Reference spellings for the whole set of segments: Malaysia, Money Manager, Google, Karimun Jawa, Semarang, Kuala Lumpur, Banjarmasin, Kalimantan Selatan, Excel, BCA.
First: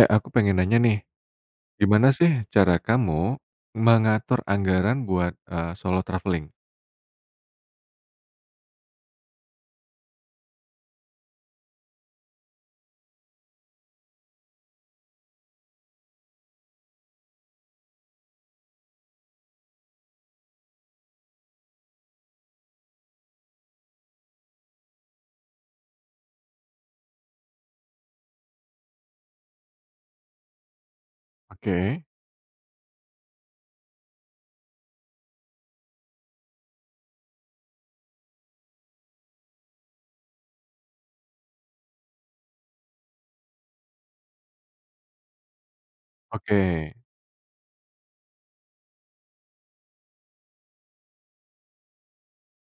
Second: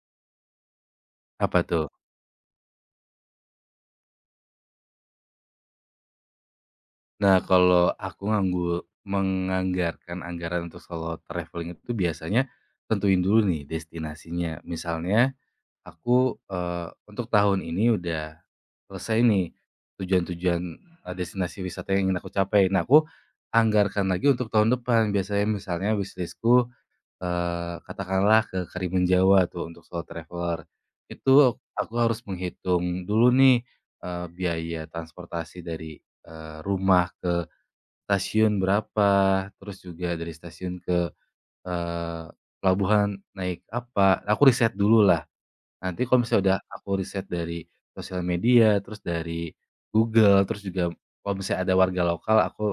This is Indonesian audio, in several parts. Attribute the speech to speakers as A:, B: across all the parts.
A: Eh, aku pengen nanya nih,
B: Apa tuh?
A: gimana sih cara kamu mengatur anggaran buat, solo traveling.
B: Nah, kalau aku menganggarkan anggaran untuk solo traveling itu biasanya tentuin dulu nih destinasinya. Misalnya aku, untuk tahun ini udah selesai nih tujuan-tujuan, destinasi wisata yang ingin aku capai. Nah, aku anggarkan lagi untuk tahun depan. Biasanya misalnya wishlist katakanlah ke Karimun Jawa tuh untuk solo traveler, itu aku
A: Oke,
B: harus menghitung dulu nih, biaya transportasi dari, rumah ke stasiun berapa, terus juga dari stasiun ke, eee, pelabuhan naik apa, aku riset dulu lah. Nanti kalau misalnya
A: oke.
B: udah aku riset dari sosial media, terus dari Google, terus juga kalau misalnya ada warga lokal, aku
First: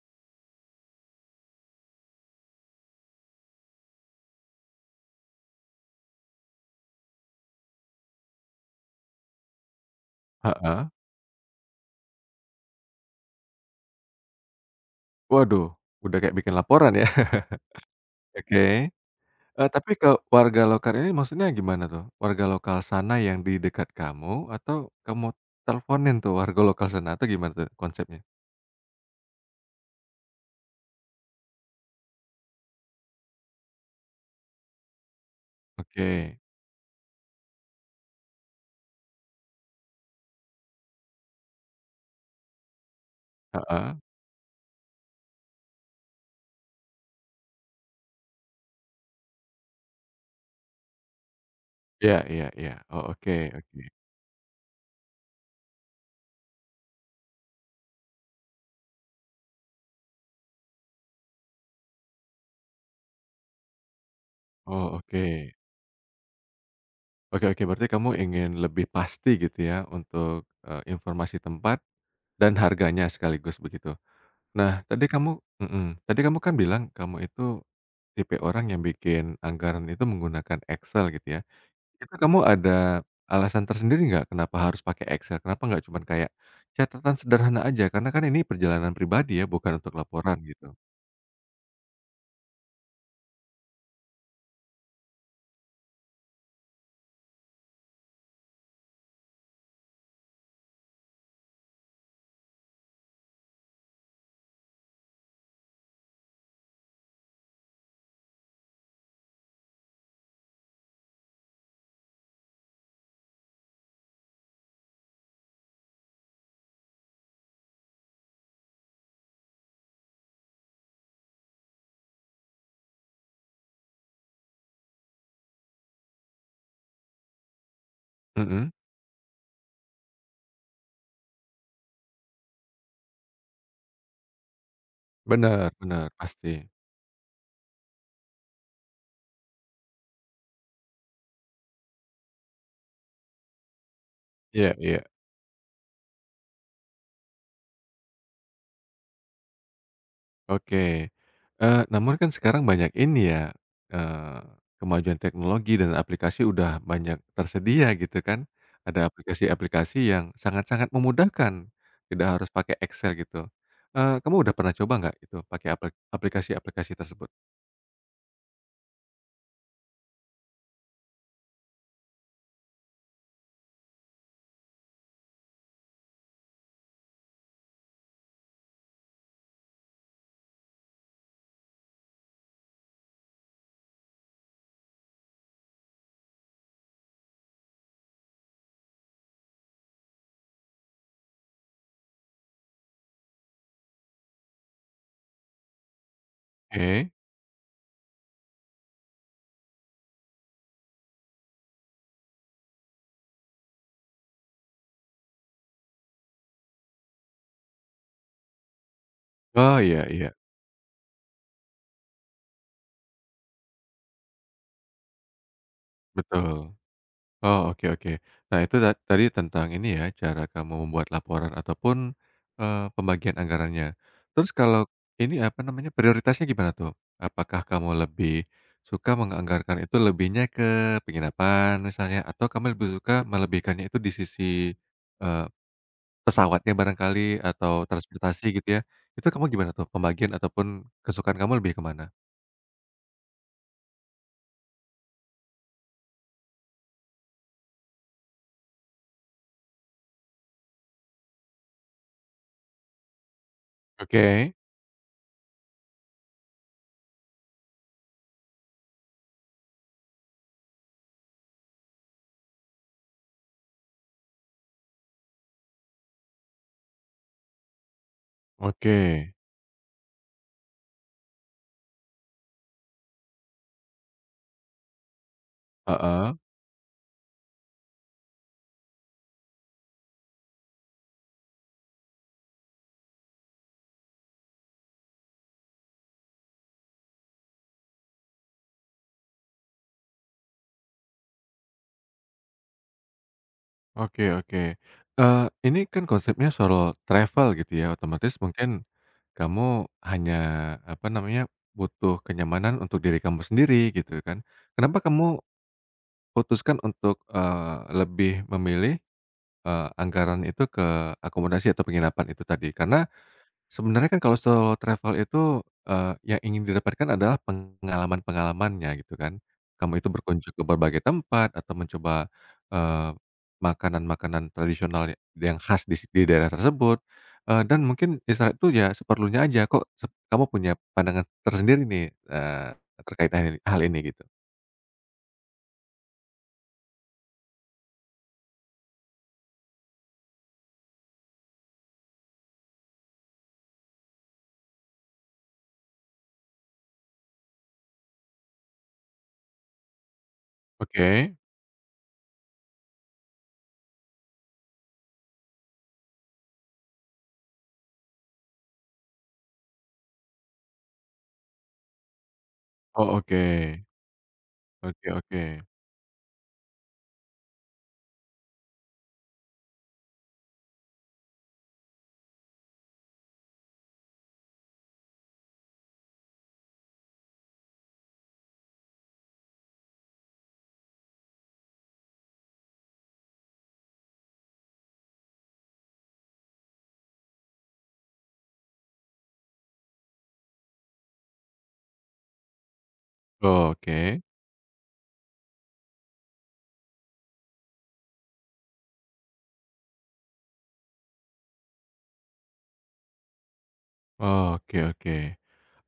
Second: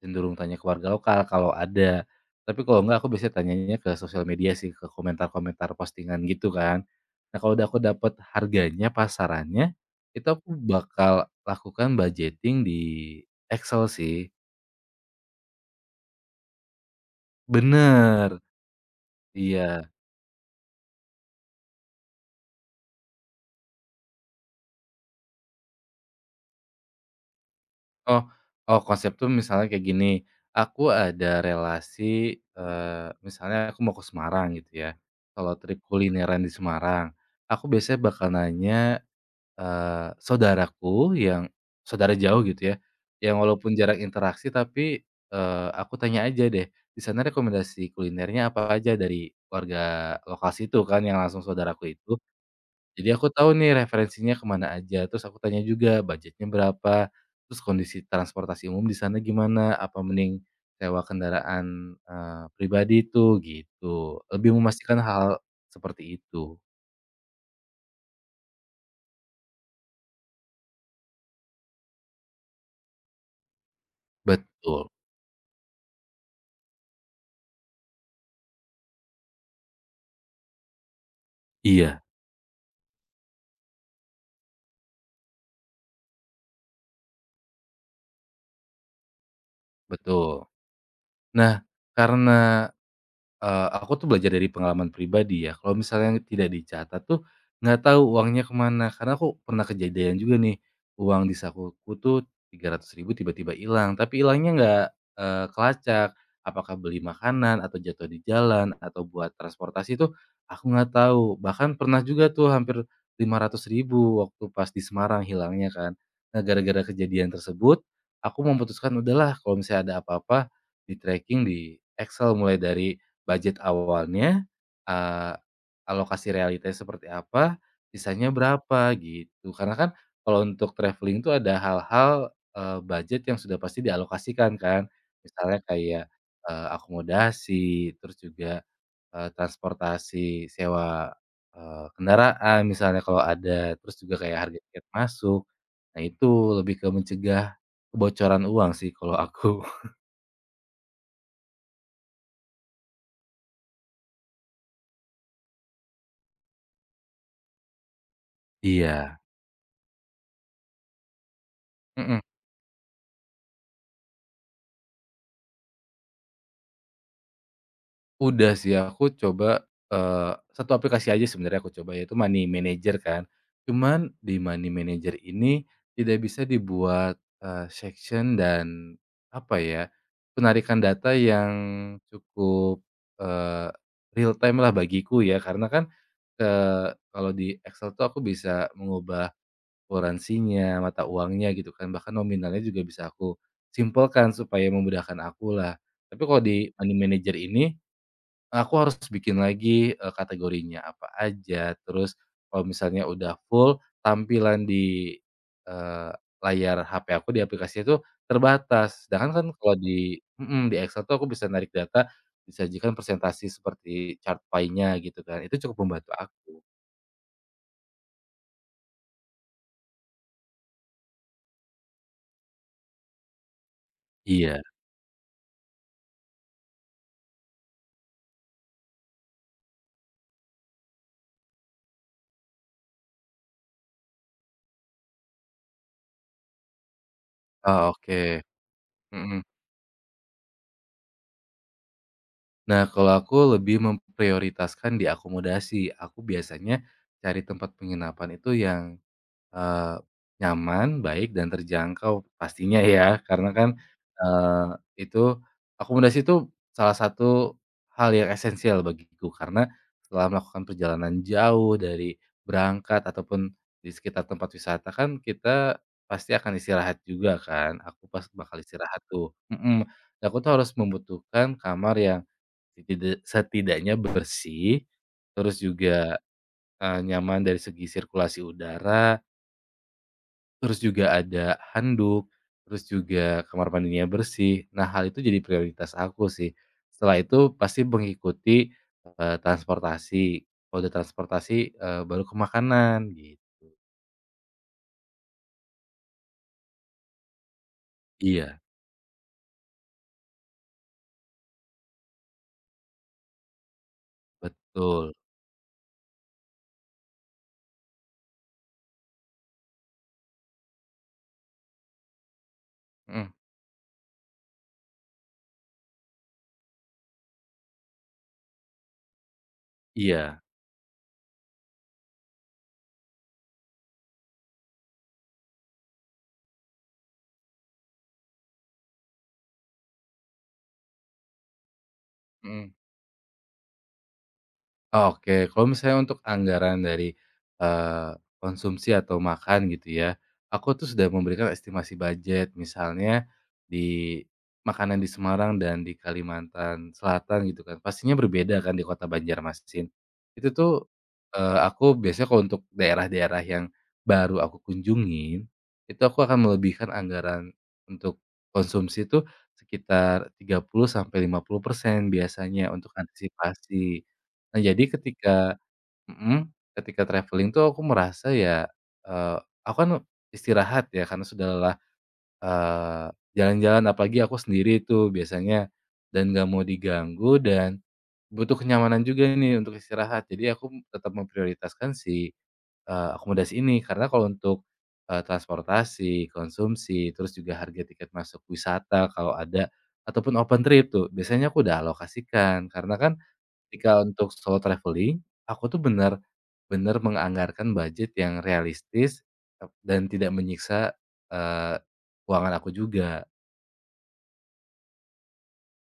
B: cenderung tanya ke warga lokal kalau ada. Tapi kalau enggak aku biasanya tanyanya ke sosial media sih, ke komentar-komentar postingan gitu kan. Nah, kalau udah aku dapat harganya, pasarannya, itu aku
A: Heeh.
B: bakal lakukan budgeting di Excel sih.
A: Waduh, udah kayak bikin laporan ya,
B: Bener,
A: oke. eee,
B: iya.
A: tapi ke warga lokal ini maksudnya gimana tuh? Warga lokal sana yang di dekat kamu atau kamu teleponin tuh warga lokal sana atau gimana tuh konsepnya?
B: Oh, oh konsep tuh misalnya kayak gini, aku ada relasi, misalnya aku mau ke Semarang gitu ya, kalau trip
A: Oke.
B: kulineran di Semarang, aku biasanya bakal nanya, saudaraku yang saudara jauh gitu ya, yang walaupun
A: Heeh.
B: jarak interaksi tapi, aku tanya aja deh, di sana rekomendasi kulinernya apa aja dari warga lokasi itu kan yang langsung saudaraku
A: Iya,
B: itu,
A: iya, iya. Oh,
B: jadi aku
A: oke.
B: tahu nih
A: Oke.
B: referensinya kemana aja, terus aku tanya juga budgetnya berapa, terus kondisi transportasi umum di sana gimana, apa mending sewa kendaraan, pribadi itu, gitu, lebih
A: Oh,
B: memastikan
A: oke.
B: hal seperti itu.
A: Oke, oke, berarti kamu ingin lebih pasti gitu ya untuk, informasi tempat dan harganya sekaligus begitu. Nah,
B: Betul.
A: tadi kamu mhm, tadi kamu kan bilang kamu itu tipe orang yang bikin anggaran itu menggunakan Excel gitu ya.
B: Iya,
A: Itu kamu ada alasan tersendiri nggak kenapa harus pakai Excel? Kenapa nggak cuman kayak catatan sederhana aja? Karena kan ini perjalanan pribadi ya bukan untuk laporan
B: betul.
A: gitu.
B: Nah, karena aku tuh belajar dari pengalaman pribadi ya, kalau misalnya tidak dicatat tuh, nggak tahu uangnya kemana. Karena aku pernah kejadian juga nih, uang di sakuku tuh 300.000 tiba-tiba hilang, tapi hilangnya nggak, kelacak. Apakah beli makanan atau jatuh di jalan atau buat transportasi tuh, aku nggak tahu. Bahkan pernah juga tuh hampir 500.000 waktu pas di Semarang hilangnya kan. Nah, gara-gara kejadian tersebut, aku memutuskan udahlah kalau misalnya ada apa-apa, di-tracking di Excel mulai dari budget awalnya, eee, alokasi realitanya seperti apa, sisanya
A: Mhm,
B: berapa, gitu. Karena kan kalau untuk traveling tuh ada hal-hal, budget yang sudah pasti dialokasikan kan. Misalnya
A: bener,
B: kayak,
A: bener, pasti.
B: akomodasi, terus juga, transportasi sewa, kendaraan misalnya kalau ada, terus juga kayak harga
A: Iya,
B: tiket
A: iya.
B: masuk. Nah itu lebih ke mencegah kebocoran uang sih kalau aku.
A: Oke. Namun kan sekarang banyak ini ya, eee, kemajuan teknologi dan aplikasi udah banyak tersedia gitu kan. Ada
B: Iya,
A: aplikasi-aplikasi yang sangat-sangat memudahkan,
B: mhm.
A: tidak harus pakai Excel gitu. Kamu udah pernah coba nggak itu pakai aplikasi-aplikasi tersebut?
B: Udah sih aku coba, 1 aplikasi aja sebenarnya aku coba yaitu Money Manager kan. Cuman di Money Manager ini tidak bisa dibuat, section dan apa ya, penarikan data yang cukup, eee, real time lah bagiku ya karena kan, kalau di Excel tuh aku bisa mengubah kuransinya, mata uangnya gitu kan, bahkan nominalnya juga bisa aku simpelkan supaya memudahkan aku lah. Tapi kalau di Money
A: Oke.
B: Manager ini aku harus bikin lagi, kategorinya apa aja, terus kalau misalnya udah full, tampilan di, eee, layar HP aku di aplikasi itu terbatas. Sedangkan kan kalau
A: Oh, iya,
B: di
A: iya.
B: mhm, di Excel tuh aku bisa narik data, disajikan presentasi seperti chart pie-nya gitu kan, itu cukup membantu aku.
A: Betul. Oh, oke, oke. Nah, itu tadi tentang ini ya, cara kamu membuat laporan ataupun, pembagian anggarannya. Terus
B: Iya.
A: kalau ini, apa namanya, prioritasnya gimana tuh? Apakah kamu lebih suka menganggarkan itu lebihnya ke penginapan misalnya, atau kamu lebih suka melebihkannya itu di sisi, eee, pesawatnya barangkali atau
B: Oh, oke,
A: transportasi gitu ya? Itu
B: mhm.
A: kamu gimana tuh pembagian ataupun kesukaan kamu lebih kemana?
B: Nah, kalau aku lebih memprioritaskan di akomodasi, aku biasanya cari tempat penginapan itu yang Eee, nyaman, baik, dan terjangkau pastinya ya, karena kan,
A: Oke.
B: eee, itu akomodasi itu salah satu hal yang esensial bagiku, karena setelah melakukan perjalanan jauh dari berangkat ataupun di sekitar tempat wisata kan kita pasti akan istirahat juga kan, aku pas bakal
A: Oke.
B: istirahat tuh mhm, aku tuh harus membutuhkan kamar yang setidaknya bersih, terus juga,
A: Heeh.
B: nyaman dari segi sirkulasi udara. Terus juga ada handuk, terus juga kamar mandinya bersih. Nah, hal itu jadi prioritas aku sih. Setelah itu pasti mengikuti, transportasi. Kalau udah transportasi, baru ke makanan, gitu.
A: Oke, oke. Ini kan konsepnya solo travel gitu ya, otomatis
B: Iya.
A: mungkin kamu hanya, apa namanya, butuh kenyamanan untuk diri kamu sendiri gitu kan. Kenapa
B: Betul.
A: kamu putuskan untuk, lebih memilih, anggaran itu ke akomodasi atau penginapan itu tadi? Karena
B: Mhm.
A: sebenarnya kan kalau solo travel itu, yang ingin didapatkan adalah pengalaman-pengalamannya gitu kan. Kamu itu
B: Iya.
A: berkunjung ke berbagai tempat atau mencoba, eee, makanan-makanan tradisional ya yang khas di di daerah tersebut, dan mungkin di saat itu ya seperlunya aja kok kamu punya pandangan tersendiri nih, eee,
B: Mhm.
A: terkait hal ini gitu.
B: Oke, kalau misalnya untuk anggaran dari, eee, konsumsi atau makan gitu ya, aku tuh sudah memberikan estimasi budget. Misalnya di makanan di Semarang dan di Kalimantan Selatan gitu kan, pastinya berbeda kan di kota Banjarmasin. Itu tuh,
A: Oke.
B: aku biasanya kalau untuk daerah-daerah yang baru aku kunjungin, itu aku akan melebihkan anggaran untuk konsumsi itu sekitar 30 sampai 50% biasanya untuk
A: Oh, oke.
B: antisipasi. Nah, jadi
A: Oke, oke.
B: ketika mhm, ketika traveling tuh aku merasa ya, eee, aku kan istirahat ya karena sudah lelah, eee, jalan-jalan apalagi aku sendiri tuh biasanya dan nggak mau diganggu dan butuh kenyamanan juga nih untuk istirahat. Jadi aku tetap memprioritaskan si, akomodasi ini karena kalau untuk, transportasi, konsumsi, terus juga harga tiket masuk wisata kalau ada ataupun open trip tuh biasanya aku udah alokasikan karena kan ketika
A: Oke.
B: untuk solo traveling, aku tuh benar-benar menganggarkan budget yang realistis, dan tidak menyiksa, eee, keuangan aku juga.
A: Oke, oke.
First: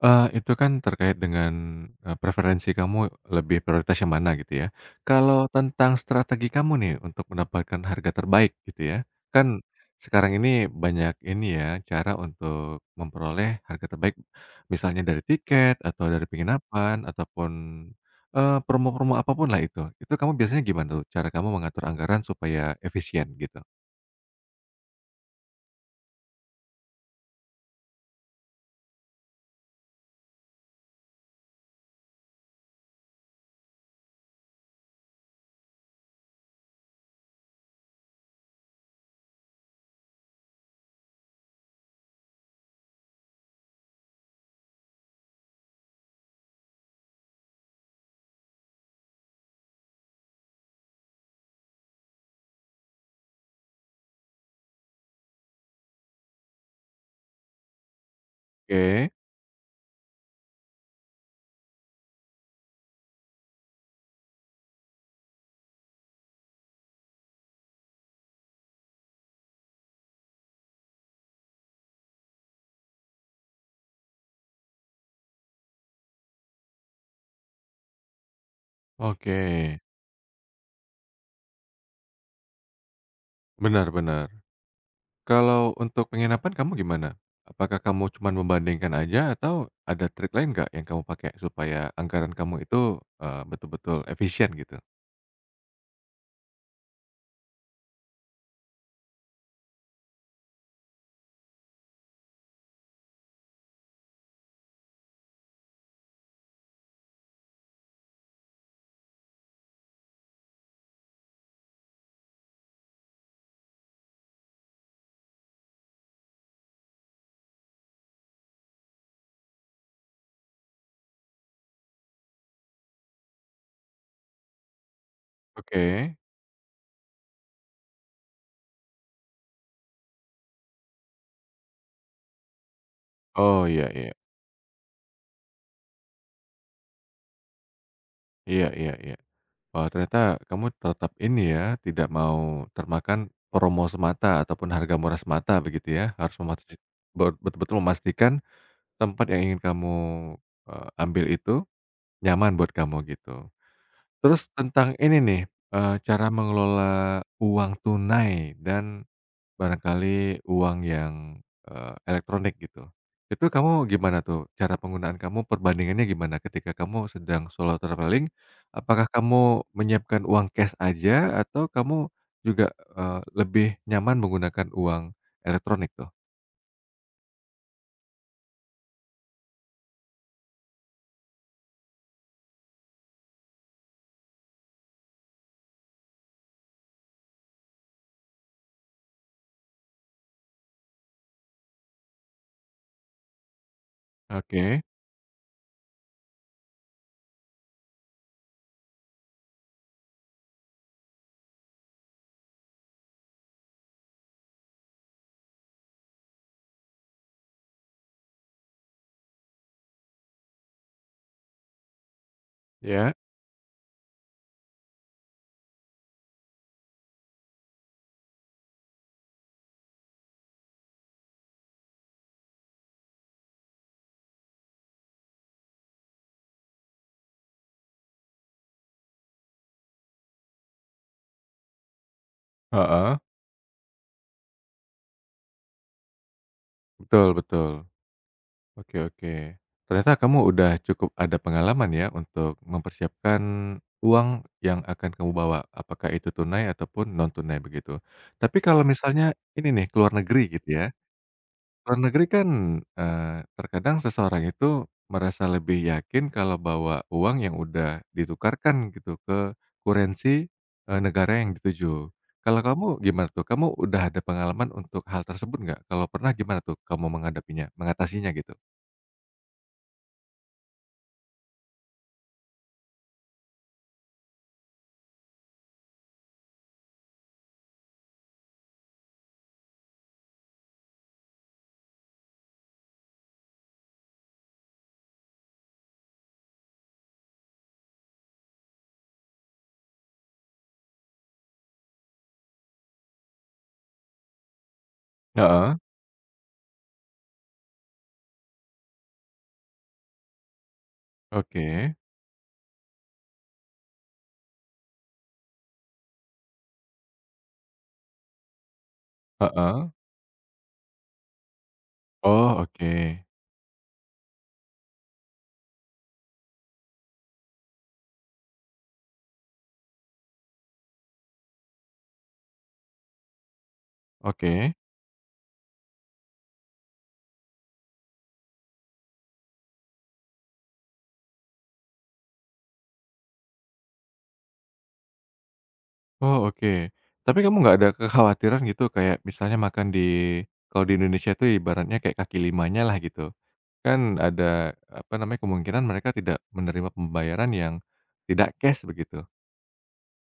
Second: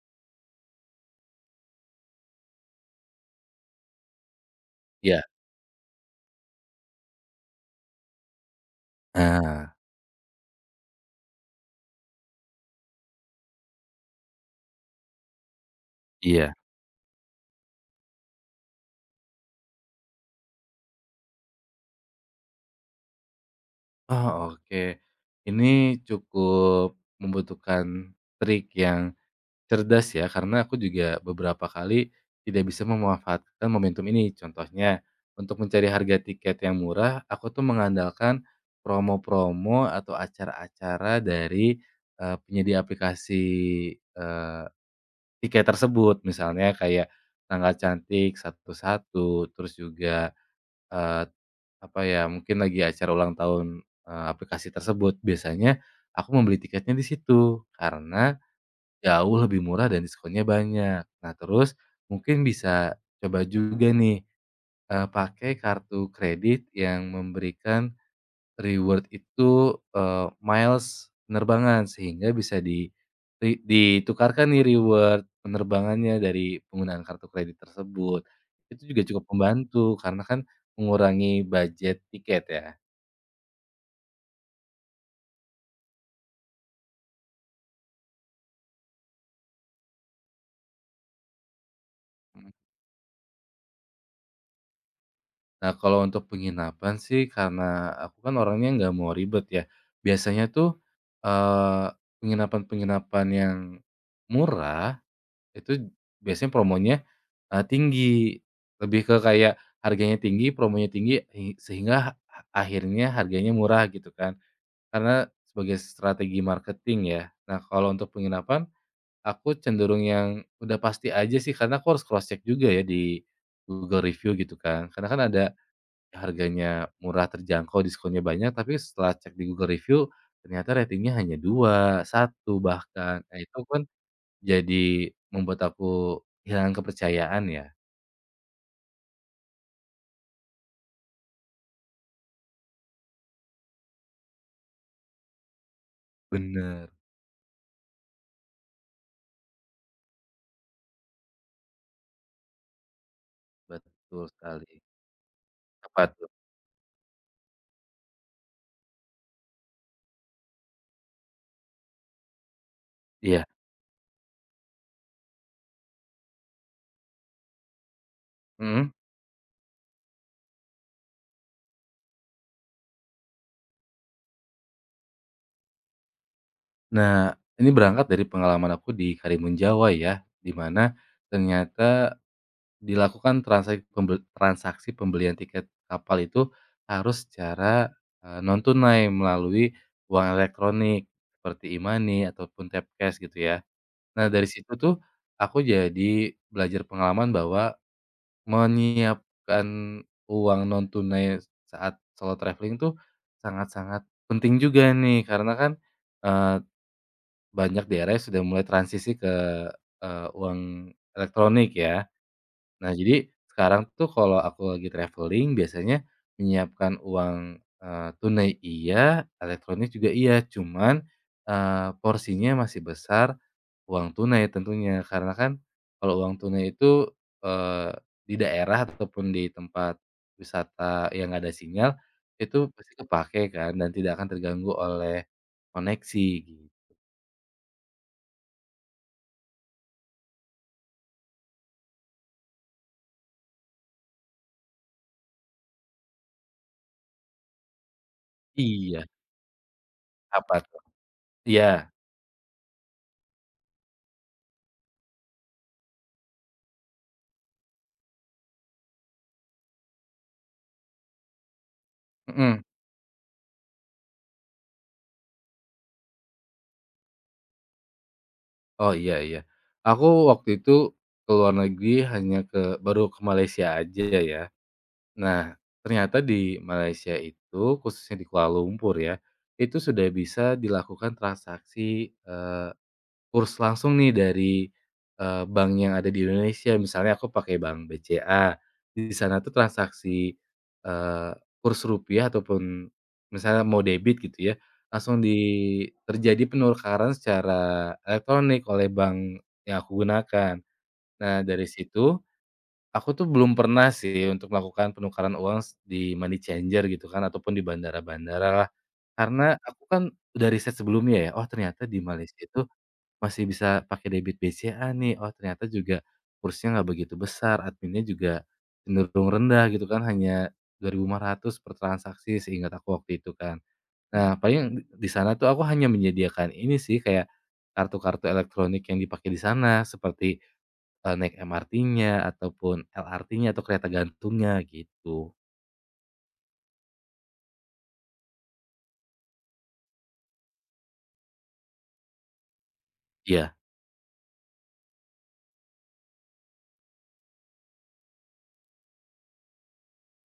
A: Itu kan terkait dengan, preferensi kamu lebih prioritas yang mana gitu ya.
B: Iya.
A: Kalau tentang strategi kamu nih untuk mendapatkan harga terbaik gitu ya, kan
B: Nah,
A: sekarang ini banyak ini ya cara untuk memperoleh harga terbaik, misalnya dari tiket atau dari
B: iya.
A: penginapan ataupun, promo-promo apa pun lah itu. Itu kamu biasanya gimana tuh cara kamu mengatur anggaran supaya efisien gitu?
B: Oh oke. Ini cukup membutuhkan trik yang cerdas ya, karena aku juga beberapa kali tidak bisa memanfaatkan momentum ini. Contohnya, untuk mencari harga tiket yang murah, aku tuh mengandalkan promo-promo atau acara-acara dari, penyedia aplikasi, eee, tiket tersebut. Misalnya kayak Tanggal Cantik satu-satu terus juga, eee, apa ya, mungkin lagi acara ulang tahun, aplikasi tersebut. Biasanya aku membeli tiketnya di situ, karena
A: Oke,
B: jauh lebih murah dan diskonnya banyak. Nah terus, mungkin bisa coba juga nih, pakai kartu kredit yang memberikan reward itu, miles penerbangan. Sehingga bisa di ri ditukarkan nih reward penerbangannya dari penggunaan kartu kredit tersebut. Itu juga cukup
A: oke.
B: membantu, karena kan mengurangi budget tiket ya.
A: Benar, benar. Kalau untuk penginapan kamu gimana? Apakah kamu cuma membandingkan aja atau ada trik lain nggak yang kamu pakai supaya anggaran kamu itu, betul-betul efisien gitu?
B: Nah, kalau untuk penginapan sih karena aku kan orangnya nggak mau ribet ya. Biasanya tuh, eee, penginapan-penginapan yang murah itu biasanya promonya, tinggi. Lebih ke kayak harganya tinggi, promonya tinggi, sehingga akhirnya harganya murah gitu kan. Karena sebagai strategi marketing ya. Nah, kalau untuk penginapan aku cenderung yang udah pasti aja sih karena aku harus cross check juga ya di Google review gitu kan. Karena kan ada
A: Oke.
B: harganya murah, terjangkau, diskonnya banyak, tapi setelah cek di Google review, ternyata ratingnya hanya dua satu bahkan. Nah itu
A: Oh,
B: pun
A: iya, iya.
B: jadi membuat aku kehilangan kepercayaan ya.
A: Iya, iya, iya. Wah, ternyata kamu tetap ini ya, tidak mau termakan promo semata ataupun harga murah semata begitu ya, harus
B: Bener,
A: betul-betul memastikan tempat yang ingin kamu, ambil itu nyaman buat kamu gitu.
B: betul
A: Terus
B: sekali.
A: tentang ini nih,
B: Apa
A: cara
B: tuh?
A: mengelola uang tunai dan barangkali uang yang, elektronik gitu.
B: Iya,
A: Itu kamu gimana tuh cara penggunaan kamu, perbandingannya gimana ketika kamu sedang solo traveling?
B: mhm.
A: Apakah kamu menyiapkan uang cash aja atau kamu juga, lebih nyaman menggunakan uang elektronik tuh?
B: Nah, ini berangkat dari pengalaman aku di Karimun Jawa ya, di mana ternyata Dilakukan transak pembel transaksi pembelian tiket kapal itu harus secara, non tunai melalui uang elektronik seperti e-money ataupun tap cash gitu ya. Nah dari situ
A: Oke.
B: tuh aku jadi belajar pengalaman bahwa menyiapkan uang non tunai saat solo traveling tuh sangat-sangat penting juga nih karena kan, eee, banyak daerah yang sudah mulai transisi ke, uang elektronik ya. Nah,
A: Iya.
B: jadi sekarang tuh kalau aku lagi traveling biasanya menyiapkan uang, tunai iya, elektronik juga iya, cuman, porsinya masih besar uang tunai tentunya. Karena kan kalau uang tunai itu, eee, di daerah ataupun di tempat wisata yang nggak ada sinyal, itu pasti
A: Heeh.
B: kepake kan dan tidak akan terganggu oleh koneksi. Gitu.
A: Betul, betul. Oke, oke. Ternyata kamu udah cukup ada pengalaman ya untuk mempersiapkan uang yang akan kamu bawa, apakah itu tunai ataupun non tunai begitu. Tapi kalau
B: Iya,
A: misalnya ini nih ke luar negeri
B: apa
A: gitu
B: tuh?
A: ya.
B: Iya,
A: Luar negeri kan, terkadang seseorang itu merasa lebih yakin kalau bawa uang yang udah ditukarkan gitu ke kurensi, negara yang dituju. Kalau
B: mhm.
A: kamu gimana tuh? Kamu udah ada pengalaman untuk hal tersebut nggak? Kalau pernah gimana tuh kamu menghadapinya mengatasinya gitu?
B: Oh, iya iya. Aku waktu itu ke luar negeri hanya baru ke Malaysia aja ya. Nah, ternyata di Malaysia itu, khususnya di Kuala Lumpur ya, itu sudah bisa dilakukan transaksi, kurs langsung nih dari, bank yang ada di Indonesia, misalnya aku pakai bank BCA. Di sana tuh transaksi, eee, kurs rupiah ataupun misalnya mau debit gitu ya, langsung di
A: Heeh.
B: terjadi penukaran secara elektronik oleh bank yang aku gunakan. Nah, dari
A: Oke.
B: situ aku tuh belum pernah sih untuk melakukan penukaran uang s di money changer gitu kan, ataupun di bandara-bandara lah. Karena aku
A: Heeh.
B: kan udah riset sebelumnya ya, oh ternyata di Malaysia
A: Oh,
B: itu
A: oke.
B: masih bisa pakai debit BCA nih, oh ternyata juga kursnya nggak begitu besar, adminnya juga cenderung rendah gitu kan, hanya Rp2.500 per transaksi seingat aku waktu itu kan. Nah
A: Oke.
B: paling di sana tuh aku hanya menyediakan ini sih, kayak kartu-kartu elektronik yang dipakai di sana seperti, naik MRT-nya ataupun LRT-nya atau kereta gantungnya gitu.
A: Oh, oke. Tapi kamu nggak ada kekhawatiran gitu kayak misalnya makan di kalau di Indonesia itu ibaratnya kayak kaki limanya lah gitu.
B: Iya.
A: Kan ada, apa namanya, kemungkinan mereka tidak menerima pembayaran yang tidak cash begitu.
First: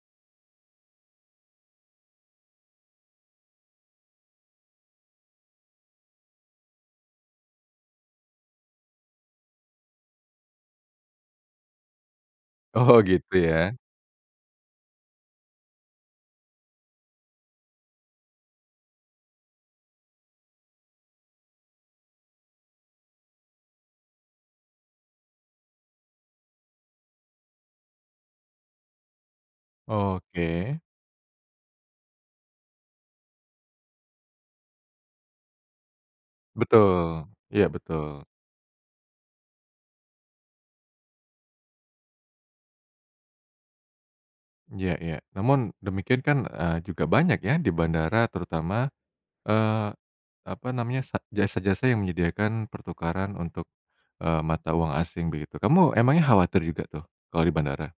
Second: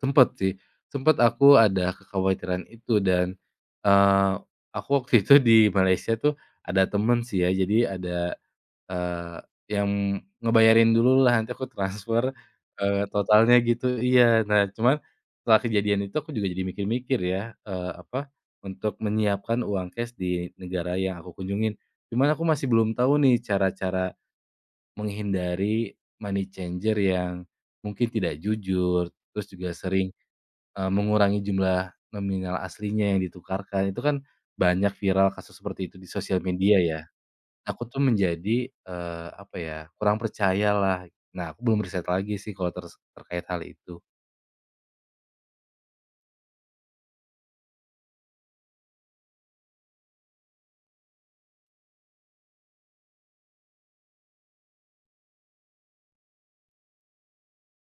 B: Sempet sih, sempet aku ada kekhawatiran itu dan, eee, aku waktu itu di Malaysia tuh ada temen sih ya, jadi ada, eee, yang ngebayarin dulu lah nanti aku transfer,
A: Oh, gitu
B: totalnya
A: ya.
B: gitu iya. Nah cuman setelah kejadian itu aku juga jadi mikir-mikir ya, eee, apa, untuk menyiapkan uang cash di negara yang aku kunjungin. Cuman aku masih belum tahu nih cara-cara menghindari money changer yang mungkin tidak jujur, terus juga sering
A: Oke.
B: Mengurangi jumlah nominal aslinya yang ditukarkan, itu kan banyak viral kasus seperti itu di sosial media ya.
A: Betul. Iya,
B: Aku tuh
A: betul.
B: menjadi, apa ya, kurang percaya lah. Nah, aku belum riset lagi sih kalau terkait hal itu.
A: Iya, iya. Namun demikian kan, juga banyak ya di bandara terutama, eee, apa namanya, jasa-jasa yang menyediakan pertukaran untuk mata uang asing begitu. Kamu emangnya khawatir juga tuh kalau di bandara?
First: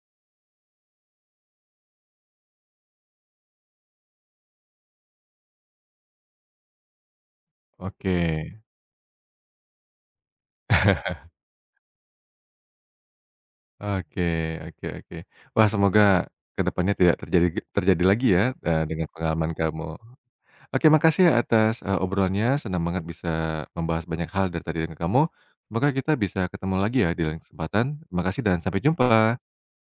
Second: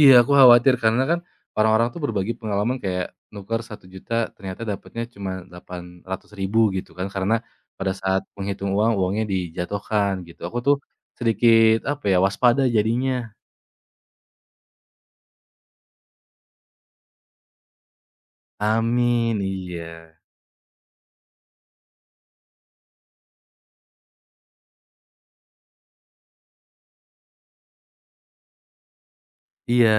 B: Iya, aku khawatir karena kan orang-orang tuh berbagi pengalaman kayak nuker 1.000.000 ternyata dapatnya cuma 800.000 gitu kan, karena pada
A: Oke,
B: saat menghitung uang, uangnya dijatuhkan gitu. Aku tuh sedikit apa ya, waspada jadinya.
A: oke, oke, oke. Wah, semoga ke depannya tidak terjadi terjadi lagi ya, dengan
B: Amin,
A: pengalaman kamu.
B: iya.
A: Oke, makasih ya atas, obrolannya, senang banget bisa membahas banyak hal dari tadi dengan kamu. Semoga kita bisa ketemu lagi ya di lain kesempatan. Makasih dan sampai jumpa.
B: Iya.